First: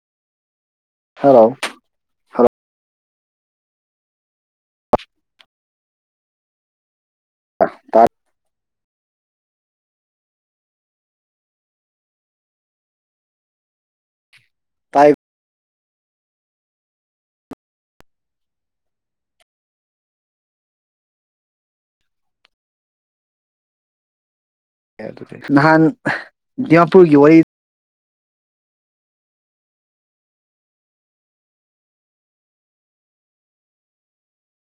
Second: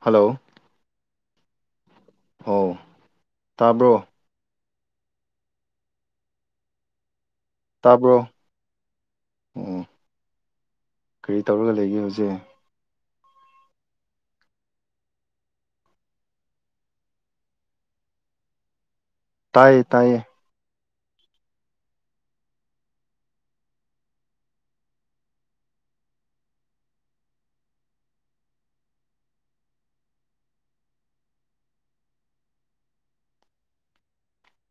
Hello hello hello ꯍꯥꯎ ꯇꯥꯕ꯭ꯔꯣ ꯇꯥꯕ꯭ꯔꯣ ꯑꯣ ꯀꯔꯤ ꯇꯧꯔꯒ ꯂꯩꯒꯦ ꯍꯧꯖꯤꯛ ꯇꯥꯏꯞ ꯇꯥꯏꯌꯦ ꯇꯥꯏꯌꯦ ꯑꯦ ꯑꯗꯨꯗꯤ ꯅꯍꯥꯟ ꯗꯤꯃꯥꯄꯨꯔꯒꯤ ꯋꯥꯔꯤ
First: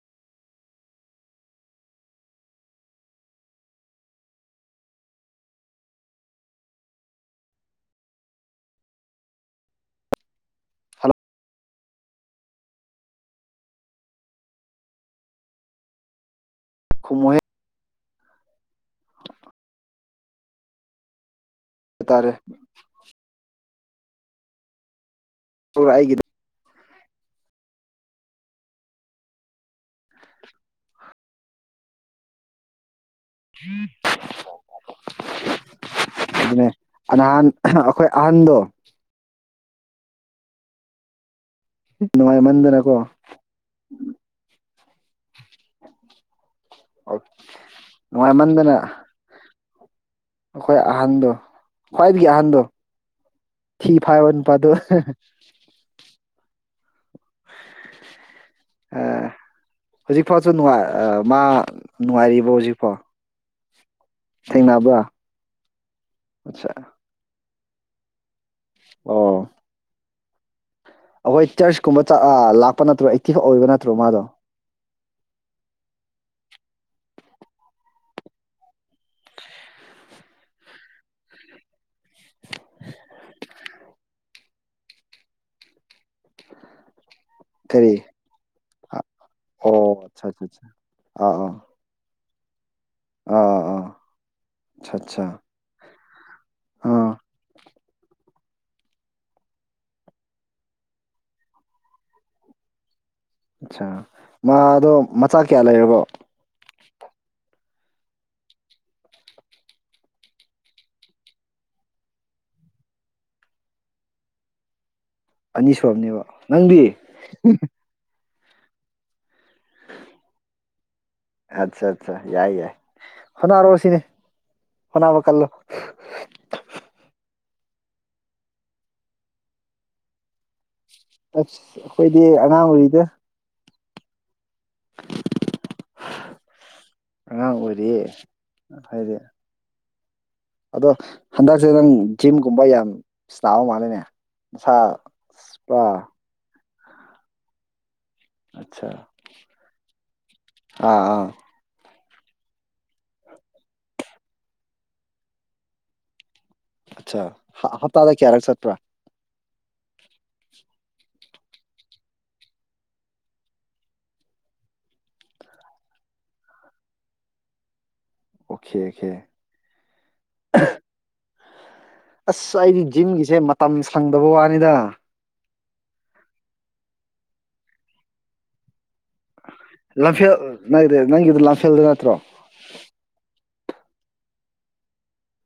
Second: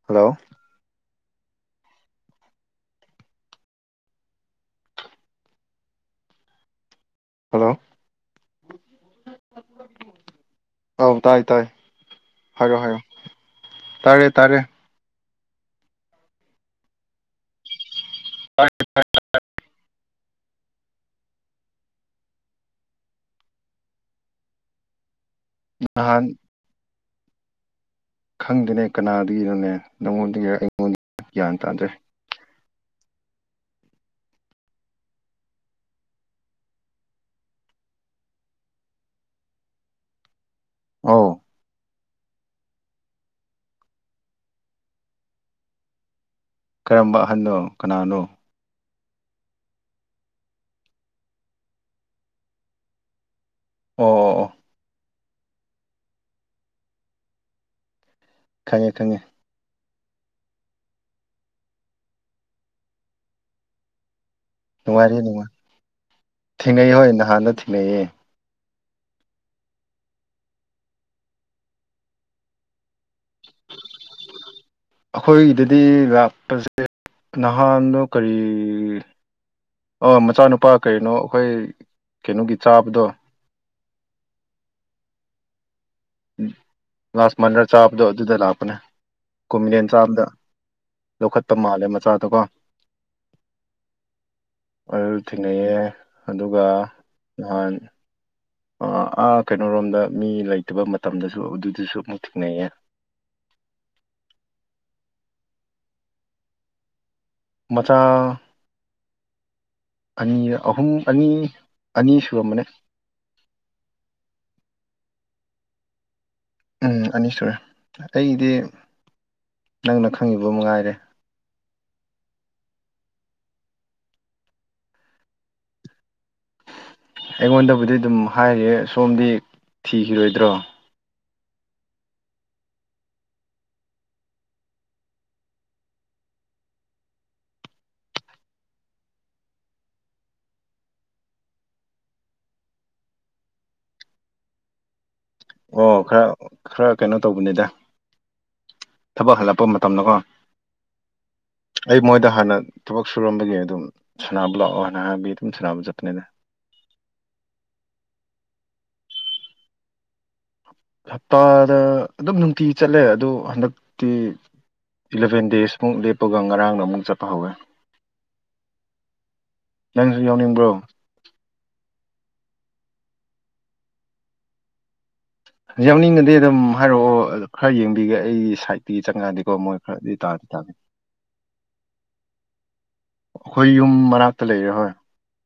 ꯍꯜꯂꯣ ꯍꯜꯂꯣ ꯑꯧ ꯇꯥꯏ ꯇꯥꯏ ꯍꯥꯏꯔꯣ ꯍꯥꯏꯔꯣ ꯇꯥꯔꯦ ꯇꯥꯔꯦ ꯈꯨꯝꯃꯣꯍꯦ [unintelligible] ꯇꯥꯔꯦ ꯅꯍꯥꯟ ꯑꯩꯒꯤꯗ ꯈꯪꯗꯦꯅꯦ ꯀꯅꯥꯗꯒꯤꯔꯥꯅꯦ ꯅꯪꯉꯣꯟꯗꯒꯤꯔ ꯑꯩꯉꯣꯟꯗꯒꯤꯔ ꯒ꯭ꯌꯥꯟ ꯇꯥꯗ꯭ꯔꯦ [unintelligible] ꯑꯗꯨꯅꯦ ꯑꯥ ꯅꯍꯥꯟ ꯑꯈꯣꯏ ꯑꯍꯟꯗꯣ ꯑꯧ ꯅꯨꯡꯉꯥꯏ ꯃꯟꯗꯅꯀꯣ ꯀꯔꯝꯕ ꯑ‌ꯣꯛ ꯑꯍꯟꯅꯣ ꯀꯅꯥꯅꯣ ꯅꯨꯡꯉꯥꯏꯃꯟꯗꯅ ꯑꯈꯣꯏ ꯑꯍꯥꯟꯗꯣ ꯈ꯭ꯋꯥꯏꯗꯒꯤ ꯑꯍꯥꯟꯗꯣ ꯊꯤ ꯑꯣ ꯐꯥꯏꯕ ꯑꯣ ꯑꯣ ꯅꯨꯄꯥꯗꯣ [inaudible] ꯈꯪꯉꯦ ꯈꯪꯉꯦ ꯍꯧꯖꯤꯛꯐꯥꯎꯁꯨ ꯅꯨꯡꯉꯥꯏ ꯑ ꯃꯥ ꯅꯨꯡꯉꯥꯏꯔꯤꯕꯣ ꯍꯧꯖꯤꯛꯐꯥꯎ ꯊꯦꯡꯅꯕ꯭ꯔꯥ ꯅꯨꯡꯉꯥꯏꯔꯤ ꯅꯨꯡꯉꯥꯏ ꯑꯠꯆꯥ ꯊꯦꯡꯅꯩ ꯍꯣꯏ ꯅꯍꯥꯟꯗꯣ ꯊꯦꯡꯅꯩꯌꯦ ꯑꯣ ꯑꯈꯣꯏ ꯆꯔꯁ ꯀꯨꯝꯕ ꯆꯥ ꯑ ꯂꯥꯛꯄ ꯅꯠꯇ꯭ꯔꯣ ꯑꯦꯛꯇꯤꯐ ꯑꯣꯏꯕ ꯅꯠꯇ꯭ꯔꯣ ꯃꯥꯗꯣ ꯑꯈꯣꯏꯗꯗꯤ ꯂꯥꯛꯄꯁꯦ ꯅꯍꯥꯟꯗꯣ ꯀꯔꯤ ꯑꯣ ꯃꯆꯥꯅꯨꯄꯥ ꯀꯔꯤꯅꯣ ꯑꯈꯣꯏ ꯀꯩꯅꯣꯒꯤ ꯆꯥꯕꯗꯣ ꯂꯥꯁꯃꯟꯔ ꯀꯔꯤ ꯆꯥꯕꯗꯣ ꯑꯗꯨꯗ ꯂꯥꯛꯄꯅꯦ ꯑꯣ ꯀꯣꯝꯂꯦꯟ ꯆꯥꯕꯗ ꯑꯠꯆꯥ ꯑꯠꯆꯥ ꯑꯥ ꯑꯥ ꯂꯧꯈꯠꯄ ꯃꯥꯜꯂꯦ ꯃꯆꯥ ꯗꯣꯀꯣ ꯑꯥ ꯑꯥ ꯑꯠꯆꯥ ꯑꯗꯨ ꯑꯠꯆꯥ ꯊꯦꯡꯅꯩꯌꯦ ꯑꯗꯨꯒ ꯑꯥ ꯅꯍꯥꯟ ꯑ ꯑꯥ ꯀꯩꯅꯣꯔꯣꯝꯗ ꯃꯤ ꯂꯩꯇꯕ ꯃꯇꯝꯗꯁꯨ ꯑꯗꯨꯗꯁꯨ ꯑꯃꯨꯛ ꯊꯦꯡꯅꯩꯌꯦ ꯑꯠꯁꯥ ꯃꯥ ꯗꯣ ꯃꯆꯥ ꯀꯌꯥ ꯂꯩꯔꯕꯣ ꯃꯆꯥ ꯑꯅꯤꯔ ꯑꯍꯨꯝ ꯑꯅꯤ ꯑꯅꯤ ꯁꯨꯔꯝꯕꯅꯦ ꯑꯅꯤ ꯁꯨꯔꯝꯅꯦꯕ ꯎꯝ ꯑꯅꯤ ꯁꯨꯔꯦ ꯑꯇꯩꯗꯤ ꯅꯪꯅ ꯈꯪꯉꯤꯕ ꯃꯉꯥꯏꯔꯦ ꯑꯠꯆꯥ ꯆꯥ ꯌꯥꯏ ꯌꯥꯏ ꯍꯣꯠꯅꯔꯣ ꯁꯤꯅꯦ ꯍꯣꯠꯅꯕ ꯀꯜꯂꯣ ꯑꯩꯉꯣꯟꯗꯕꯨꯗꯤ ꯑꯗꯨꯝ ꯍꯥꯏꯌꯦ ꯁꯣꯝꯗꯤ ꯊꯤꯈꯤꯔꯣꯏꯗ꯭ꯔꯣ ꯑꯠꯆ ꯑꯩꯈꯣꯏꯗꯤ ꯑꯉꯥꯡ ꯑꯣꯏꯔꯤꯗ ꯑꯉꯥꯡ ꯑꯣꯏꯔꯤꯌꯦ ꯍꯥꯏꯗꯤ ꯑꯗꯣ ꯍꯟꯗꯛꯁꯦ ꯅꯪ ꯖꯤꯝꯒꯨꯝꯕ ꯌꯥꯝ ꯆꯥꯕ ꯃꯥꯂꯦꯅꯦ ꯃꯁꯥ ꯑꯣ ꯈꯔ ꯈꯔ ꯀꯩꯅꯣ ꯇꯧꯕꯅꯤꯗ ꯑꯠꯆꯥ ꯊꯕꯛ ꯍꯜꯂꯛꯄ ꯃꯇꯝꯗꯀꯣ ꯑꯥ ꯑꯥ ꯑꯩ ꯃꯣꯏꯗ ꯍꯥꯟꯅ ꯊꯕꯛ ꯁꯨꯔꯝꯕꯒꯤ ꯑꯗꯨꯝ ꯁꯅꯥꯕ ꯂꯥꯛꯑꯣ ꯍꯥꯟꯅ ꯍꯥꯏꯕꯒꯤ ꯑꯗꯨꯝ ꯁꯥꯟꯅꯕ ꯆꯠꯄꯅꯤꯗ ꯑꯆꯥ ꯍꯥ ꯍꯞꯇꯥꯗ ꯀꯌꯥ ꯔꯛ ꯆꯠꯄꯔꯥ ꯍꯞꯇꯥꯗ ꯑꯗꯨꯝ ꯅꯨꯡꯇꯤꯒꯤ ꯆꯠꯂꯦ ꯑꯗꯨ ꯍꯟꯗꯛꯇꯤ ꯏꯂꯚꯦꯟ ꯗꯦꯖꯃꯨꯛ ꯂꯦꯞꯄꯒ ꯉꯔꯥꯡꯅ ꯑꯃꯨꯛ ꯆꯠꯄ ꯍꯧꯋꯦ ꯑꯣꯈꯦ ꯑ‌ꯣꯈꯦ ꯅꯪꯁꯨ ꯌꯥꯎꯅꯤꯡꯕ꯭ꯔꯣ ꯑꯁ ꯑꯩꯗꯤ ꯖꯤꯝꯒꯤꯁꯦ ꯃꯇꯝ ꯁꯪꯗꯕ ꯋꯥꯅꯤꯗ ꯌꯥꯎꯅꯤꯡꯉꯗꯤ ꯑꯗꯨꯝ ꯍꯥꯏꯔꯛꯑꯣ ꯈꯔ ꯌꯦꯡꯕꯤꯒꯦ ꯑꯩꯒꯤ ꯁꯥꯏꯠ ꯀꯤ ꯆꯉꯛ ꯑꯗꯤꯀꯣ ꯂꯝꯐꯦꯜ ꯅꯥꯏꯗ ꯅꯪꯒꯤꯗ‌ꯣ ꯂꯝꯐꯦꯜꯗ ꯅꯠꯇ꯭ꯔꯣ ꯑ ꯈꯣꯏ ꯌꯨꯝ ꯃꯅꯥꯛꯇ ꯂꯩꯔꯦ ꯍꯣꯏ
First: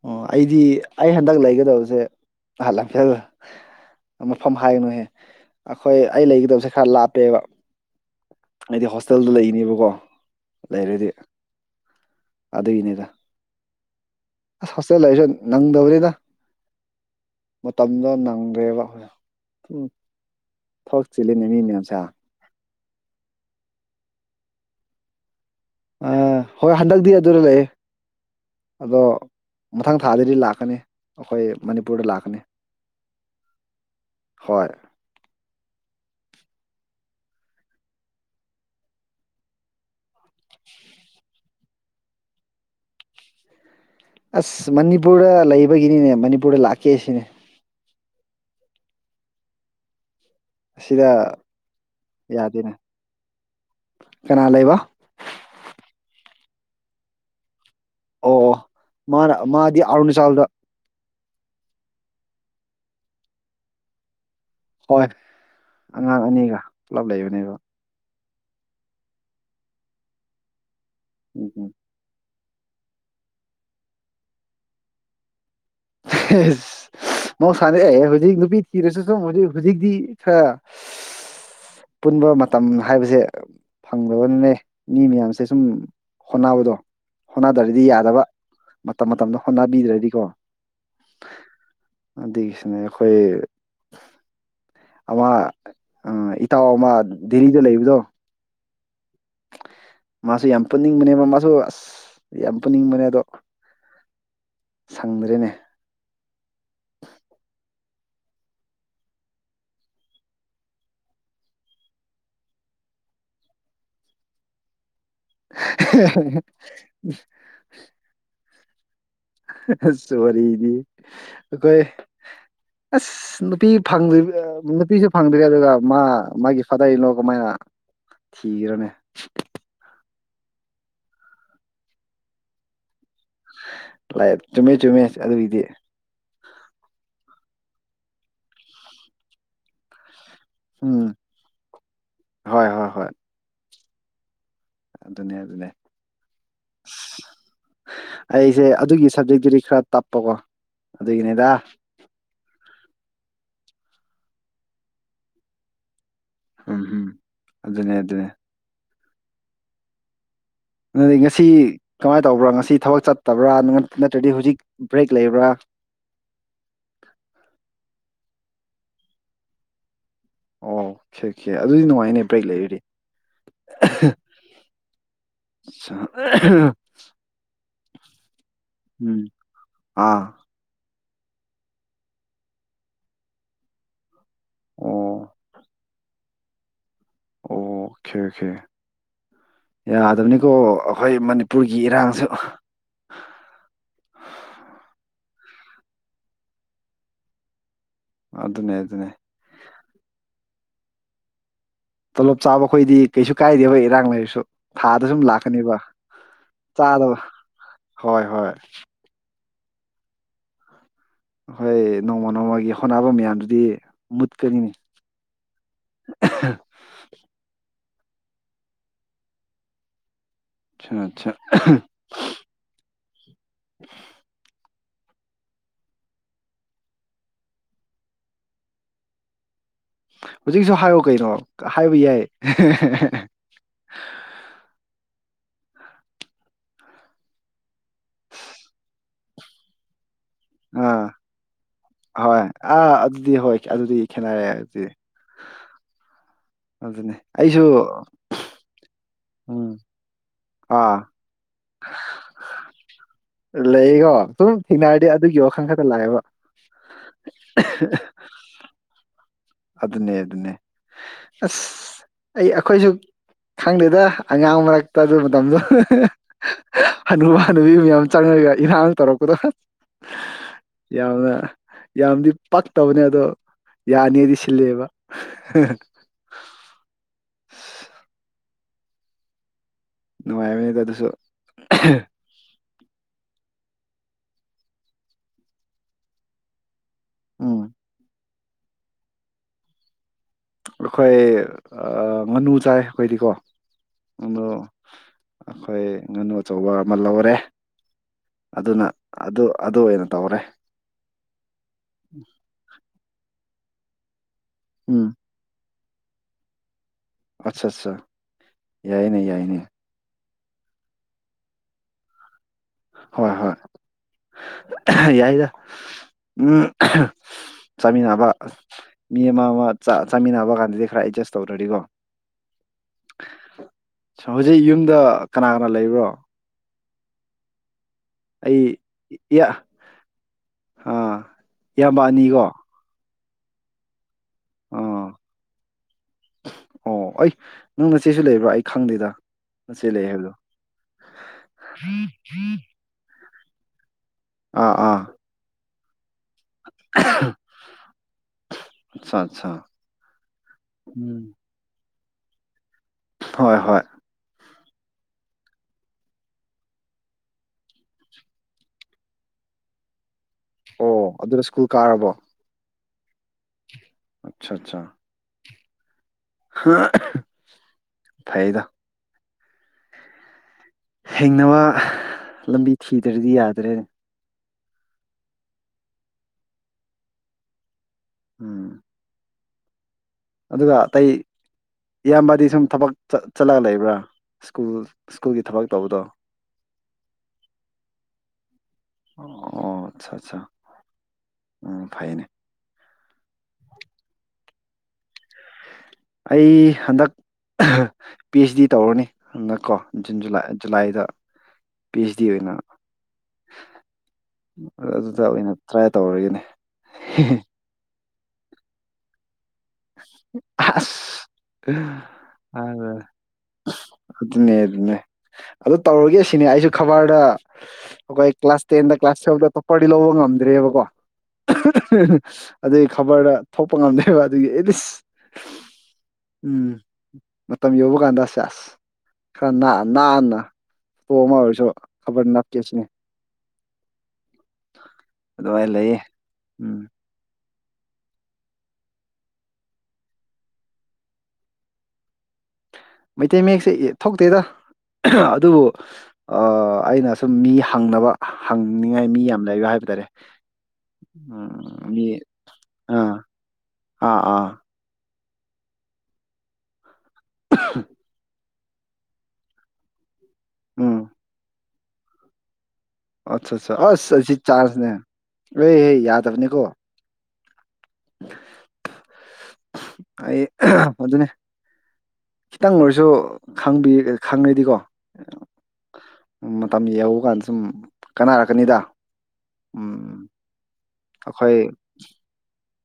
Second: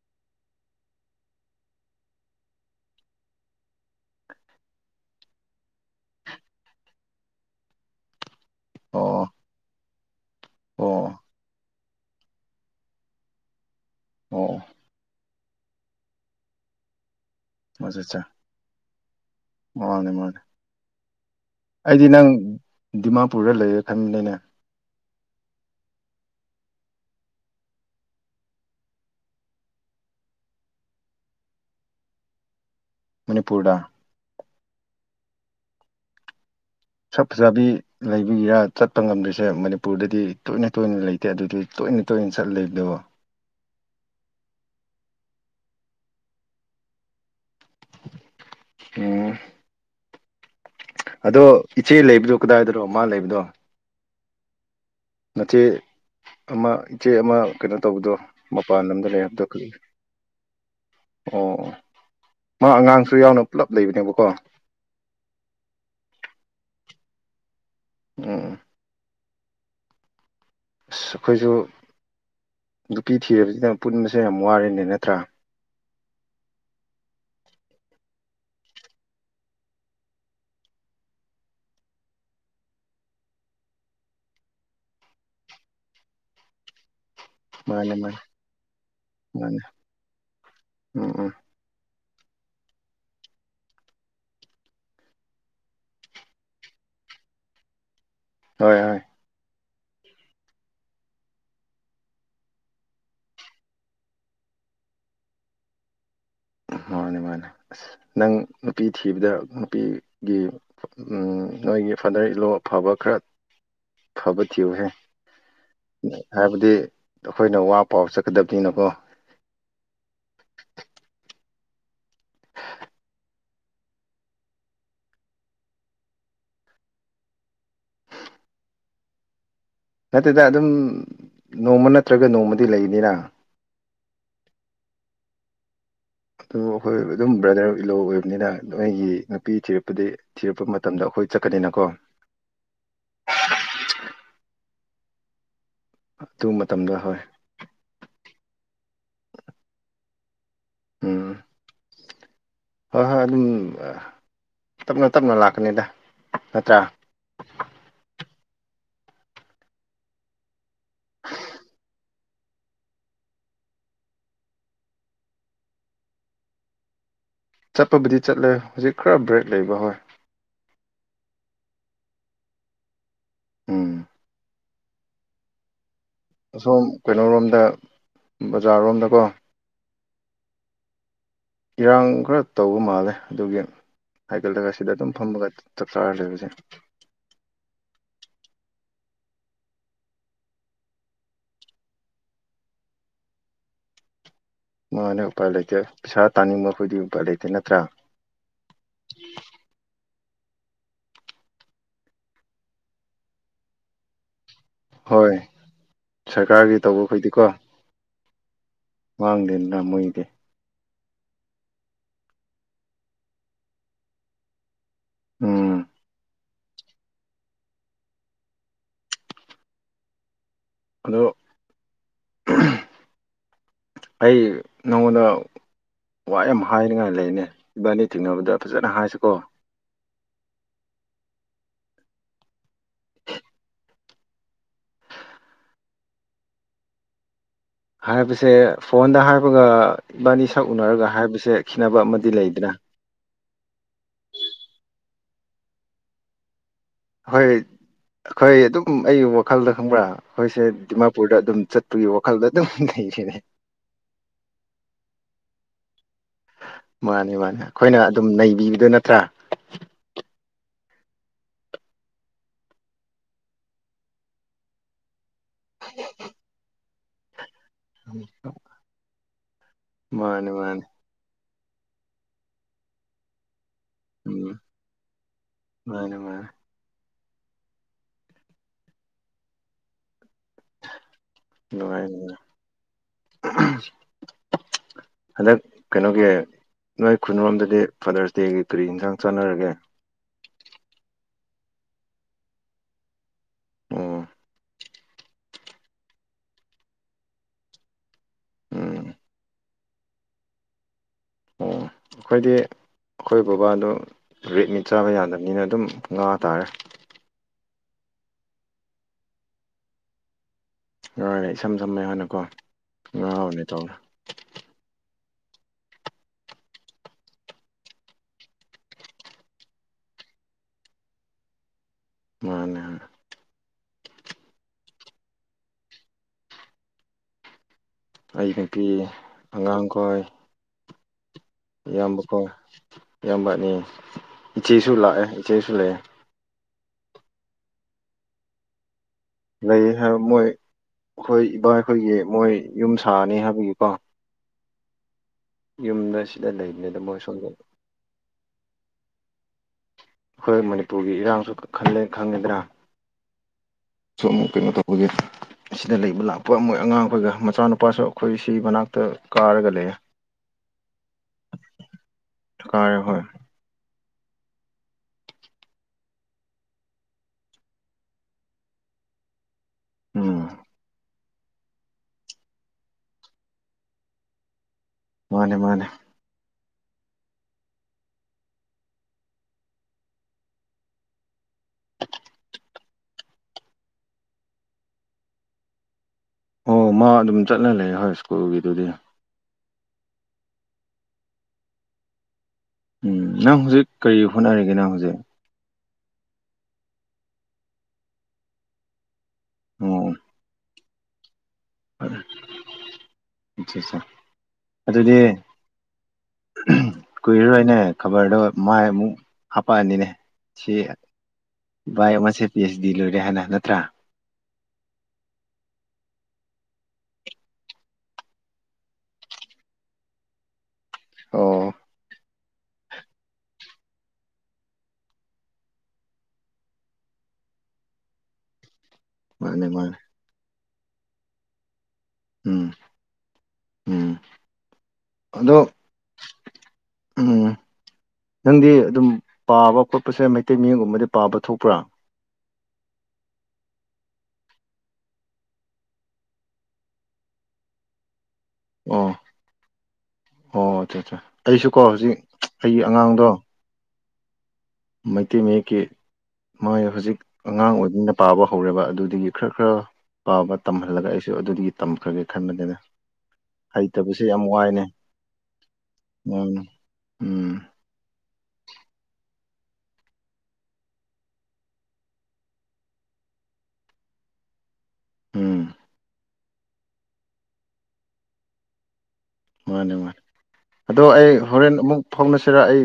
ꯑꯣ ꯑꯩꯗꯤ ꯑꯩ ꯍꯟꯗꯛ ꯂꯩꯒꯗꯕꯁꯦ ꯑ ꯂꯝꯐꯦꯜ ꯃꯐꯝ ꯍꯥꯏꯒꯅꯨꯍꯦ ꯑꯈꯣꯏ ꯑꯩ ꯂꯩꯒꯗꯕꯁꯦ ꯈꯔ ꯂꯥꯞꯄꯦꯕ ꯑꯩꯗꯤ ꯑꯣ ꯍꯣꯁꯇꯦꯜꯗ ꯂꯩꯅꯦꯕꯀꯣ ꯑꯣ ꯂꯩꯔꯗꯤ ꯑꯗꯨꯒꯤꯅꯤꯗ ꯑꯣ ꯑꯁ ꯍꯣꯁꯇꯦꯜ ꯂꯩꯁꯨ ꯅꯪꯗꯕꯅꯤꯗ ꯑꯆꯥ ꯃꯇꯝꯗꯣ ꯑꯠꯆꯥ ꯅꯪꯗꯦꯕ ꯃꯥꯅꯦ ꯃꯥꯅꯦ ꯊꯥꯎ ꯆꯤꯂꯤꯝ ꯃꯅꯤꯅ‌ꯦ ꯑꯩꯗꯤ ꯅꯪ ꯗꯤꯃꯥꯄꯨꯔꯗ ꯂꯩꯔꯦ ꯈꯟꯕꯅꯤꯅꯦ ꯑ ꯍꯣꯏ ꯍꯟꯗꯛꯇꯤ ꯑꯗꯨꯗ ꯂꯩꯌꯦ ꯑꯗꯣ ꯃꯊꯪ ꯊꯥꯗꯗꯤ ꯂꯥꯛꯀꯅꯤ ꯑꯩꯈꯣꯏ ꯃꯅꯤꯄꯨꯔꯗ ꯂꯥꯛꯀꯅꯤ ꯃꯅꯤꯄꯨꯔꯗ ꯍꯣꯏ ꯁꯛ ꯐꯖꯕꯤ ꯂꯩꯕꯤꯒꯤꯔꯥ ꯆꯠꯄ ꯉꯝꯗ꯭ꯔꯤꯁꯦ ꯃꯅꯤꯄꯨꯔꯗꯗꯤ ꯇꯣꯏꯅ ꯇꯣꯏꯅ ꯂꯩꯇꯦ ꯑꯗꯨꯗꯤ ꯇꯣꯏꯅ ꯇꯣꯏꯅ ꯆꯠꯂꯤꯗꯣ ꯑꯁ ꯃꯅꯤꯄꯨꯔꯗ ꯂꯩꯕꯒꯤꯅꯤꯅꯦ ꯃꯅꯤꯄꯨꯔꯗ ꯂꯥꯛꯀꯦ ꯁꯤꯅꯦ ꯎꯝ ꯑꯁꯤꯗ ꯑꯗꯣ ꯏꯆꯦ ꯂꯩꯕꯗꯣ ꯌꯥꯗꯦꯅꯦ ꯀꯗꯥꯏꯗꯅꯣ ꯃꯥ ꯂꯩꯕꯗꯣ ꯀꯅꯥ ꯂꯩꯕ ꯅꯆꯦ ꯑꯃ ꯏꯆꯦ ꯑꯃ ꯀꯩꯅꯣ ꯇꯧꯕꯗꯣ ꯑꯣ ꯑꯣ ꯃꯄꯥꯟ ꯂꯝꯗ ꯂꯩ ꯃꯥꯅ ꯍꯥꯏꯕꯗꯣ ꯀꯔꯤ ꯃꯥꯗꯤ ꯑꯔꯨꯅꯥꯆꯜꯗ ꯑꯣ ꯃꯥ ꯑꯉꯥꯡꯁꯨ ꯌꯥꯎꯅ ꯄꯨꯂꯞ ꯂꯩꯕꯅꯦꯕꯀꯣ ꯍꯣꯏ ꯑꯉꯥꯡ ꯑꯅꯤꯒ ꯄꯨꯂꯞ ꯂꯩꯕꯅꯦꯕ ꯎꯝ ꯑꯁ ꯎꯝ ꯑꯩꯈꯣꯏꯁꯨ ꯎꯝ ꯅꯨꯄꯤ ꯊꯤꯔꯕꯁꯤꯗ ꯄꯨꯟꯕꯁꯦ ꯌꯥꯝ ꯋꯥꯔꯅꯦ ꯅꯠꯇ꯭ꯔꯥ ꯍꯦꯁ꯬꯬ ꯃꯍꯧꯁꯥꯅꯦ ꯍꯧꯖꯤꯛ ꯅꯨꯄꯤ ꯊꯤꯔꯁꯨ ꯁꯨꯝ ꯍꯧꯖꯤꯛ ꯍꯧꯖꯤꯛꯇꯤ ꯈꯔ ꯄꯨꯟꯕ ꯃꯇꯝ ꯍꯥꯏꯕꯁꯦ ꯐꯪꯗꯕꯅꯤꯅꯦ ꯃꯤ ꯃꯌꯥꯝꯁꯦ ꯁꯨꯝ ꯍꯣꯠꯅꯕꯗꯣ ꯍꯣꯠꯅꯗ꯭ꯔꯗꯤ ꯃꯥꯅꯦ ꯃꯥꯅꯦ ꯌꯥꯗꯕ ꯃꯇꯝ ꯃꯇꯝꯗꯣ ꯃꯥꯅꯦ ꯍꯣꯠꯅꯕꯤꯗ꯭ꯔꯗꯤꯀꯣ ꯎꯝ ꯎꯝ ꯑꯗꯨꯒꯤꯁꯨꯅꯦ ꯑꯩꯈꯣꯏ ꯑꯃ ꯏꯇꯥꯎ ꯑꯃ ꯗꯦꯜꯂꯤꯗ ꯂꯩꯕꯗꯣ ꯍꯣꯏ ꯍꯣꯏ ꯃꯥꯁꯨ ꯌꯥꯝ ꯄꯨꯅꯤꯡꯕꯅꯦꯕ ꯃꯥꯁꯨ ꯑꯁ ꯌꯥꯝ ꯄꯨꯅꯤꯡꯕꯅꯦ ꯑꯗꯣ ꯁꯪꯗ꯭ꯔꯦꯅꯦ ꯃꯥꯅꯦ ꯃꯥꯅꯦ ꯑꯁ ꯅꯪ ꯅꯨꯄꯤ ꯊꯤꯕꯗ ꯅꯨꯄꯤ ꯒꯤ ꯎꯝ ꯅꯣꯏꯒꯤ ꯐꯥꯗꯔ ꯏꯟ ꯂꯣ ꯑꯐꯕ ꯈꯔ ꯐꯕ ꯊꯤꯌꯨꯍꯦ ꯍꯥꯏꯕꯗꯤ ꯑꯩꯈꯣꯏꯅ ꯋꯥ ꯄꯥꯎ ꯆꯠꯀꯗꯕꯅꯤꯅꯀꯣ ꯑꯁ ꯋꯥꯔꯤꯗꯤ ꯑꯈꯣꯏ ꯑꯁ ꯑꯁ ꯅꯨꯄꯤ ꯐꯪꯗ ꯅꯨꯄꯤꯁꯨ ꯐꯪꯗꯔ꯭ꯦꯗꯅ ꯃꯥ ꯃꯥꯒꯤ ꯐꯗꯔ ꯏꯟ ꯂꯣ ꯀꯃꯥꯏꯅ ꯊꯤꯔꯅꯦ ꯅꯠꯇꯦꯗ ꯑꯗꯨꯝ ꯅꯣꯡꯃ ꯅꯠꯇ꯭ꯔꯒ ꯅꯣꯡꯃꯗꯤ ꯂꯩꯅꯤꯅ ꯆꯨꯝꯃꯦ ꯆꯨꯝꯃꯦ ꯑꯗꯨꯒꯤꯗꯤ ꯎꯝ ꯑꯗꯨꯝ ꯑꯩꯈꯣꯏ ꯑꯗꯨꯝ ꯕ꯭ꯔꯗꯔ ꯏꯜꯂꯣ ꯑꯣꯏꯕꯅꯤꯅ ꯅꯣꯏꯒꯤ ꯅꯨꯄꯤ ꯊꯤꯔꯛꯄꯗꯤ ꯊꯤꯔꯛꯄ ꯃꯇꯝꯗ ꯎꯝ ꯑꯩꯈꯣꯏ ꯆꯠꯀꯅꯤꯅꯀꯣ ꯍꯣꯏ ꯍꯣꯏ ꯍꯣꯏ ꯑꯗꯨꯅꯦ ꯑꯗꯨꯅꯦ ꯑꯗꯨ ꯃꯇꯝꯗ ꯍꯣꯏ ꯑꯩꯁꯦ ꯑꯗꯨꯒꯤ ꯁꯞꯖꯦꯛꯇꯨꯗꯤ ꯈꯔ ꯇꯞꯄꯀꯣ ꯎꯝ ꯑꯗꯨꯒꯤꯅꯦꯗ ꯍꯣꯏ ꯍꯣꯏ ꯑꯗꯨꯝ ꯇꯞꯅ ꯇꯞꯅ ꯂꯥꯛꯀꯅꯤꯗ ꯅꯠꯇ꯭ꯔꯥ ꯎꯝ ꯎꯝ ꯑꯗꯨꯅꯦ ꯑꯗꯨꯅꯦ ꯑꯗꯨꯗꯤ ꯉꯁꯤ ꯀꯃꯥꯏꯅ ꯇꯧꯕ꯭ꯔꯥ ꯉꯁꯤ ꯊꯕꯛ ꯆꯠꯇꯕ꯭ꯔꯥ ꯅꯠꯇ꯭ꯔꯗꯤ ꯍꯧꯖꯤꯛ ꯕ꯭ꯔꯦꯛ ꯂꯩꯕ꯭ꯔꯥ ꯆꯠꯄꯕꯨꯗꯤ ꯆꯠꯂꯦ ꯍꯧꯖꯤꯛ ꯈꯔ ꯕ꯭ꯔꯦꯛ ꯂꯩꯕ ꯍꯣꯏ ꯑꯣꯈꯦꯈꯦ ꯑꯗꯨꯗꯤ ꯅꯨꯡꯉꯥꯏꯅꯦ ꯕ꯭ꯔꯦꯛ ꯂꯩꯔꯗꯤ ꯎꯝ [unintelligible] ꯑꯁꯣꯝ ꯀꯩꯅꯣꯔꯣꯝꯗ ꯕꯖꯥꯔꯔꯣꯝꯗꯀꯣ ꯎꯝ ꯑꯥ ꯏꯔꯥꯡ ꯈꯔ ꯇꯧꯕ ꯃꯥꯜꯂꯦ ꯑꯗꯨꯒꯤ ꯍꯥꯏꯀꯠꯂꯒ ꯁꯤꯗ ꯑꯣ ꯑꯗꯨꯝ ꯐꯝꯃꯒ ꯆꯞ ꯆꯥꯔ ꯂꯩꯕꯁꯦ ꯑꯣ ꯑꯣꯀꯦ ꯑꯣꯀꯦ ꯌꯥꯗꯕꯅꯤꯀꯣ ꯑꯈꯣꯏ ꯃꯅꯤꯄꯨꯔꯒꯤ ꯏꯔꯥꯡꯁꯨ ꯃꯥꯅꯦ ꯎꯄꯥꯏ ꯂꯩꯇꯦ ꯄꯩꯁꯥ ꯇꯟꯅꯤꯡꯕ ꯑꯩꯈꯣꯏꯗꯤ ꯎꯄꯥꯏ ꯂꯩꯇꯦ ꯅꯠꯇ꯭ꯔ? ꯑꯥꯗꯨꯅꯦ ꯑꯗꯨꯅꯦ ꯇꯣꯂꯣꯞ ꯆꯥꯕ ꯑꯩꯈꯣꯏꯗꯤ ꯀꯩꯁꯨ ꯀꯥꯏꯗꯦ ꯍꯣꯏ ꯏꯔꯥꯡ ꯂꯩꯔꯁꯨ ꯊꯥꯗ ꯁꯨꯝ ꯍꯣꯏ ꯂꯥꯛꯀꯅꯦꯕ ꯁꯔꯀꯥꯔꯒꯤ ꯇꯧꯕ ꯆꯥꯗꯕ ꯑꯩꯈꯣꯏꯗꯤꯀꯣ ꯍꯣꯏ ꯍꯣꯏ ꯃꯥꯡꯗꯦꯗꯅ ꯃꯣꯏꯒꯤꯗꯤ ꯑꯈꯣꯏ ꯅꯣꯡꯃꯥ ꯅꯣꯡꯃꯒꯤ ꯍꯣꯠꯅꯕ ꯃꯌꯥꯝꯗꯨꯗꯤ ꯃꯨꯠꯀꯅꯤꯅꯦ ꯎꯝ [unintelligible] ꯑꯗꯣ [unintelligible] [unintelligible] ꯑꯩ ꯅꯉꯣꯟꯗ ꯋꯥ ꯌꯥꯝ ꯍꯥꯏꯅꯤꯡꯉꯥꯏ ꯂꯩꯌꯦꯅꯦ ꯏꯕꯥꯅꯤ ꯊꯦꯡꯅꯕꯗ ꯐꯖꯅ ꯍꯥꯏꯁꯤꯀꯣ ꯍꯧꯖꯤꯛꯁꯨ ꯍꯥꯏꯌꯣ ꯀꯩꯅꯣ ꯍꯥꯏꯕ ꯌꯥꯏ [unintelligible] ꯍꯥꯏꯕꯁꯦ ꯐꯣꯟꯗ ꯍꯥꯏꯕꯒ ꯏꯕꯥꯅꯤ ꯁꯛ ꯑꯥ ꯎꯅꯔꯒ ꯍꯥꯏꯕꯁꯦ ꯈꯦꯠꯅꯕ ꯑꯃꯗꯤ ꯍꯣꯏ ꯂꯩꯗꯅ ꯑꯥ ꯑꯗꯨꯗꯤ ꯍꯣꯏ ꯑꯗꯨꯗꯤ ꯈꯦꯠꯅꯔꯦ ꯑꯗꯤ ꯑꯗꯨꯅꯦ ꯑꯩꯁꯨ ꯑꯈꯣꯏ ꯑꯗꯨꯝ ꯑꯩꯒꯤ ꯎꯝ ꯋꯥꯈꯜꯗ ꯈꯪꯕ꯭ꯔꯥ? ꯈꯣꯏꯁꯦ ꯑꯥ ꯗꯤꯃꯥꯄꯨꯔꯗ ꯑꯗꯨꯝ ꯆꯠꯄꯒꯤ ꯋꯥꯈꯜꯗ ꯑꯗꯨꯝ ꯂꯩꯔꯦꯅꯦ ꯂꯩꯒꯣ [unintelligible] ꯊꯦꯡꯅꯔꯗꯤ ꯑꯗꯨꯒꯤ ꯋꯥꯈꯟ ꯈꯛꯇ ꯂꯥꯛꯑꯦꯕ ꯃꯅꯤ ꯃꯅꯤ ꯑꯈꯣꯏꯅ ꯑꯗꯨꯝ ꯅꯩꯕꯤꯕꯗꯨ ꯅꯠꯇ꯭ꯔꯥ? ꯑꯗꯨꯅꯦ ꯑꯗꯨꯅꯦ ꯑꯁ ꯑꯩ ꯑꯈꯣꯏꯁꯨ ꯈꯪꯗꯦꯗ ꯑꯉꯥꯡ ꯃꯔꯛꯇ ꯑꯗꯨ ꯃꯇꯝꯗꯨ [unintelligible] ꯍꯅꯨꯕ ꯍꯅꯨꯕꯤ ꯃꯌꯥꯝ ꯆꯪꯉꯛꯑꯒ ꯏꯔꯥꯡ ꯇꯧꯔꯛꯄꯗꯣ ꯍꯥ ꯃꯟꯅꯦ ꯃꯥꯅꯦ ꯌꯥꯝꯅ ꯌꯥꯝꯗꯤ ꯄꯛꯇꯕꯅꯦ ꯑꯗꯣ ꯌꯥꯅꯤꯗꯤ ꯎꯝ ꯁꯤꯜꯂꯦꯕ [unintelligible] ꯃꯥꯅꯦ ꯃꯥꯅꯦ ꯅꯨꯡꯉꯥꯏꯕꯅꯤꯗ ꯑꯗꯨꯁꯨ ꯅꯨꯡꯉꯥꯏ [unintelligible] [unintelligible] ꯍꯟꯗꯛ ꯀꯩꯅꯣꯒꯤ ꯅꯣꯏ ꯎꯝ ꯈꯨꯟꯔꯣꯝꯗꯗꯤ ꯐꯥꯗꯔꯁ ꯗꯦꯒꯤ ꯀꯔꯤ ꯌꯦꯟꯁꯥꯡ ꯆꯟꯅꯔꯒꯦ? ꯑꯩꯈꯣꯏ ꯑꯥ ꯉꯥꯅꯨ ꯆꯥꯏ ꯑꯩꯈꯣꯏꯗꯤꯀꯣ ꯑꯣ ꯑꯗꯣ ꯑꯈꯣꯏ ꯉꯥꯅꯨ ꯑꯆꯧꯕ ꯑꯃ ꯂꯧꯔꯦ ꯑꯗꯨꯅ ꯎꯝ ꯑꯗꯨ ꯑꯗꯨ ꯑꯣꯏꯅ ꯇꯧꯔꯦ꯫ ꯑꯣ ꯑꯈꯣꯏꯗꯤ ꯑꯈꯣꯏ ꯕꯥꯕꯥꯗꯣ ꯔꯦꯗ ꯃꯤꯠ ꯆꯥꯕ ꯎꯝ ꯌꯥꯗ ꯅꯤꯅ ꯗꯨꯝ ꯉꯥ ꯇꯥꯔꯦ ꯑꯠꯆꯥ ꯆꯥ ꯌꯥꯏꯅꯦ ꯌꯥꯏꯅꯦ [unintelligible] ꯏꯁꯝ ꯁꯝꯃꯦ ꯍꯥꯏꯅꯀꯣ ꯍꯣꯏ ꯍꯣꯏ [unintelligible] ꯌꯥꯏꯗ ꯎꯝ [unintelligible] ꯆꯥꯃꯤꯅꯕ ꯃꯤ ꯑꯃ ꯑꯃ ꯆꯥ ꯆꯥꯃꯤꯟꯅꯕ ꯀꯥꯟꯗꯗꯤ ꯈꯔ ꯑꯦꯗꯖꯁ ꯇꯧꯗ꯭ꯔꯗꯤꯀꯣ ꯃꯟꯅꯦ ꯍꯣꯏ ꯆꯣ ꯍꯧꯖꯤꯛ ꯌꯨꯝꯗ ꯀꯅꯥ ꯀꯅꯥ ꯂꯩꯕ꯭ꯔꯣ? ꯑꯩ ꯅꯨꯄꯤ ꯑꯉꯥꯡꯈꯣꯏ꯫ ꯍꯥ ꯏꯌꯥꯝꯕ ꯀꯣ ꯏꯌꯥꯝꯕ ꯑꯅꯤ, ꯏꯆꯦꯁꯨ ꯑꯥ ꯂꯥꯛꯑꯦ ꯏꯆꯦꯁꯨ ꯂꯩꯑꯦ꯫ ꯑꯣ ꯑꯩ ꯅꯪꯅꯆꯦꯁꯨ ꯂꯩꯕ꯭ꯔꯥ? ꯑꯩ ꯈꯪꯗꯦꯗ ꯂꯩ ꯅꯆꯦ ꯍꯥꯏ ꯍꯥꯏꯕꯗꯣ ꯃꯣꯏ ꯑꯈꯣꯏ ꯏꯕꯥꯏ ꯈꯣꯏꯒꯤ ꯃꯣꯏ ꯌꯨꯝ ꯁꯥꯅꯤ ꯍꯥꯏꯕꯒꯤꯀꯣ ꯑꯥ ꯑꯥ ꯌꯨꯝꯗ ꯁꯤꯗ ꯂꯩꯕꯅꯦꯗ ꯃꯣꯏ ꯁꯣꯝꯗ [unintelligible] ꯑꯠꯆꯥ ꯑꯠꯆꯥ ꯑꯈꯣꯏ ꯃꯅꯤꯄꯨꯔꯒꯤ ꯎꯝ ꯏꯔꯥꯡꯁꯨ ꯈꯜꯂꯦ ꯈꯪꯉꯦꯗꯅꯥ ꯍꯣꯏ ꯍꯣꯏ ꯁꯨꯝ ꯀꯩꯅꯣ ꯇꯧꯕꯒꯤ ꯁꯤꯗ ꯂꯩꯕ ꯂꯥꯛꯄ ꯃꯣꯏ ꯑꯉꯥꯡ ꯈꯣꯏꯒ ꯃꯆꯥꯅꯨꯄꯥꯁꯨ ꯑꯩꯈꯣꯏ ꯁꯤ ꯃꯅꯥꯛꯇ ꯀꯥꯔꯒ ꯂꯩꯌꯦ ꯑꯣ ꯑꯗꯨꯗ ꯁ꯭ꯀꯨꯜ ꯀꯥꯔꯕꯣ ꯀꯥꯌꯦ ꯍꯣꯏ ꯑꯆꯥ ꯑꯆꯥ ꯐꯩꯗ ꯎꯝ ꯍꯤꯡꯅꯕ ꯂꯝꯕꯤ ꯊꯤꯗ꯭ꯔꯗꯤ ꯌꯥꯗ꯭ꯔꯦꯅꯦ ꯃꯥꯅꯦ ꯃꯥꯅꯦ ꯎꯝ ꯑꯗꯨꯒ ꯑꯇꯩ ꯏꯌꯥꯝꯕꯗꯤ ꯁꯨꯝ ꯊꯕꯛ ꯆꯠꯂꯒ ꯂꯩꯕ꯭ꯔꯥ ꯁ꯭ꯀꯨꯜ ꯁ꯭ꯀꯨꯜꯒꯤ ꯊꯕꯛ ꯇꯧꯕꯗꯣ ꯑꯣ ꯃꯥ ꯑꯗꯨꯝ ꯆꯠꯂ ꯂꯩ ꯍꯣꯏ ꯁ꯭ꯀꯨꯜꯒꯤꯗꯨꯗꯤ ꯑꯣ ꯑꯆꯥ ꯑꯠꯆꯥ ꯎꯝ ꯐꯩꯌꯦꯅꯦ ꯎꯝ ꯅꯪ ꯍꯧꯖꯤꯛ ꯀꯔꯤ ꯍꯣꯠꯅꯔꯤꯒꯦ ꯅꯪ ꯍꯧꯖꯤꯛ [unintelligible] ꯑꯩ ꯍꯟꯗꯛ ꯄꯤ ꯑꯩꯆ ꯗꯤ ꯇꯧꯔꯅꯤ ꯍꯟꯗꯛ ꯀꯣ ꯑꯣ ꯖꯟ ꯖꯨꯂꯥꯏ ꯖꯨꯂꯥꯏꯗ ꯄꯤ ꯑꯩꯁ ꯗꯤ ꯑꯣꯏꯅ ꯑꯠꯆꯥ ꯑꯠꯆꯥ ꯑꯗꯨꯗꯤ ꯑꯗꯨꯗ ꯑꯣꯏꯅ ꯇ꯭ꯔꯥꯏ ꯇꯧꯔꯒꯦꯅꯦ ꯈꯕꯔꯗꯣ ꯃꯥꯏ ꯃꯨꯛ ꯍꯄꯛꯑꯅꯤꯅꯦ ꯁꯤ ꯑꯁ ꯚꯥꯏ ꯑꯃꯁꯦ ꯄꯤ ꯑꯩꯆ ꯗꯤ ꯂꯣꯏꯔꯦ ꯍꯥꯏꯅ ꯅꯠꯇ꯭ꯔꯥ ꯑꯗꯨꯅꯦ ꯑꯗꯨꯅꯦ ꯑꯗꯨ ꯇꯧꯔꯒꯦ ꯁꯤꯅꯦ ꯑꯩꯁꯨ ꯈꯕꯔꯗ ꯑꯩꯈꯣꯏ ꯀ꯭ꯂꯥꯁ ꯇꯦꯟꯗ ꯀ꯭ꯂꯥꯁ ꯇꯨꯋꯦꯜꯞꯇ ꯇꯣꯞꯄꯔꯗꯤ ꯂꯧꯕ ꯉꯝꯗ꯭ꯔꯦꯕꯀꯣ ꯑꯣ ꯑꯗꯨꯗ ꯈꯕꯔꯗ ꯊꯣꯛꯄ ꯉꯝꯗꯕ ꯑꯗꯨꯒꯤ ꯑꯦꯠ ꯏꯁ ꯎꯝ ꯃꯇꯝ ꯌꯧꯕ ꯀꯥꯟꯗ ꯁꯦꯁ ꯃꯥꯅꯦ ꯈꯔ ꯃꯥꯅꯦ ꯅꯥꯟꯅ ꯄꯣ ꯑꯃ ꯑꯣꯏꯔꯁꯨ ꯈꯕꯔ ꯎꯝ ꯅꯞꯀꯦꯁꯤꯅꯦ ꯎꯝ ꯑꯗꯣ ꯑꯗꯨꯃꯥꯏꯅ ꯂꯩꯌꯦ ꯎꯝ ꯎꯝ ꯅꯪꯗꯤ ꯑꯗꯨꯝ ꯄꯥꯕ ꯈꯣꯠꯄꯁꯦ ꯃꯩꯇꯩ ꯃꯌꯦꯛꯒꯨꯝꯕꯗꯤ ꯄꯥꯕ ꯊꯣꯛꯄ꯭ꯔꯥ ꯃꯩꯇꯩ ꯃꯌꯦꯛꯁꯦ ꯊꯣꯛꯇꯦꯗ ꯑꯗꯨꯕꯨ ꯑꯩꯅ ꯁꯨꯝ ꯃꯤ ꯍꯪꯅꯕ ꯍꯪꯅꯤꯡꯉꯥꯏ ꯑꯣ ꯃꯤ ꯌꯥꯝ ꯂꯩꯕ ꯍꯥꯏꯕ ꯇꯥꯔꯦ ꯑꯣ ꯑ ꯑꯦ ꯑꯩꯁꯨ ꯀꯣ ꯎꯝ ꯃꯤ ꯍꯧꯖꯤꯛ ꯑꯩꯒꯤ ꯑꯥ ꯑꯉꯥꯡꯗꯣ ꯑꯥ ꯑꯥ ꯃꯩꯇꯩ ꯃꯌꯦꯛꯀꯤ ꯃꯥꯣꯏ ꯍꯧꯖꯤꯛ ꯑꯉꯥꯡ ꯑꯣꯏꯕꯅꯤꯅ ꯄꯥꯕ ꯍꯧꯔꯦꯕ ꯑꯗꯨꯗꯒꯤ ꯈꯔ ꯈꯔ ꯄꯥꯕ ꯎꯝ ꯇꯝꯍꯜꯂꯒ ꯑꯩꯁꯨ ꯑꯗꯨꯗꯒꯤ ꯇꯝꯈ꯭ꯔꯒꯦ ꯈꯟꯕꯅꯤꯅ ꯑꯠꯆꯥ ꯑꯠ ꯑꯁ ꯍꯩꯇꯕꯁꯦ ꯑꯁꯤ ꯌꯥꯝ ꯋꯥꯏꯅꯦ ꯆꯥꯟꯁꯅꯦ ꯑꯦ ꯑꯦ ꯎꯝ ꯌꯥꯗꯕꯅꯤꯀꯣ ꯎꯝ ꯑꯩ ꯑꯗꯨꯅꯦ ꯈꯤꯇꯪ ꯑꯣꯏꯔꯁꯨ ꯈꯪ ꯈꯪꯉꯗꯤꯀꯣ ꯎꯝ ꯃꯇꯝ ꯌꯧꯧꯕ ꯀꯥꯟꯗ ꯁꯨꯝ ꯀꯥꯅꯔꯛꯀꯅꯤꯗ ꯃꯥꯅꯦ ꯃꯥꯅꯦ ꯑꯗꯣ ꯑꯩ ꯑꯩꯈꯣꯏ ꯍꯣꯔꯦꯟ ꯑꯃꯨꯛ ꯐꯥꯎꯅꯁꯤꯔ ꯑꯩ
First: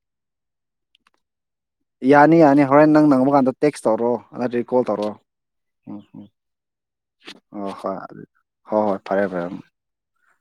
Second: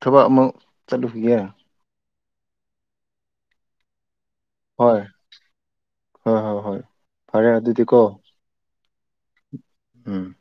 ꯊꯕꯛ ꯑꯃ ꯆꯠꯂꯨꯈꯤꯒꯦ ꯌꯥꯅꯤ ꯌꯥꯅꯤ ꯍꯣꯔꯦꯟ ꯅꯪ ꯅꯪꯕ ꯀꯥꯟꯗ ꯇꯦꯛꯁ ꯇꯧꯔꯣ ꯑꯥꯗꯩ ꯀꯣꯜ ꯍꯣꯏ ꯇꯧꯔꯣ ꯎꯝꯝ ꯍꯣꯏ ꯍꯣꯏ ꯍꯣꯏ ꯐꯔꯦ ꯑꯣ ꯍꯣꯏ ꯑꯗꯨꯗꯤꯀꯣ ꯑꯗꯨ ꯍꯣꯏ ꯍꯣꯏ ꯐꯔꯦ ꯐꯔꯦ ꯎꯝ ꯎꯝ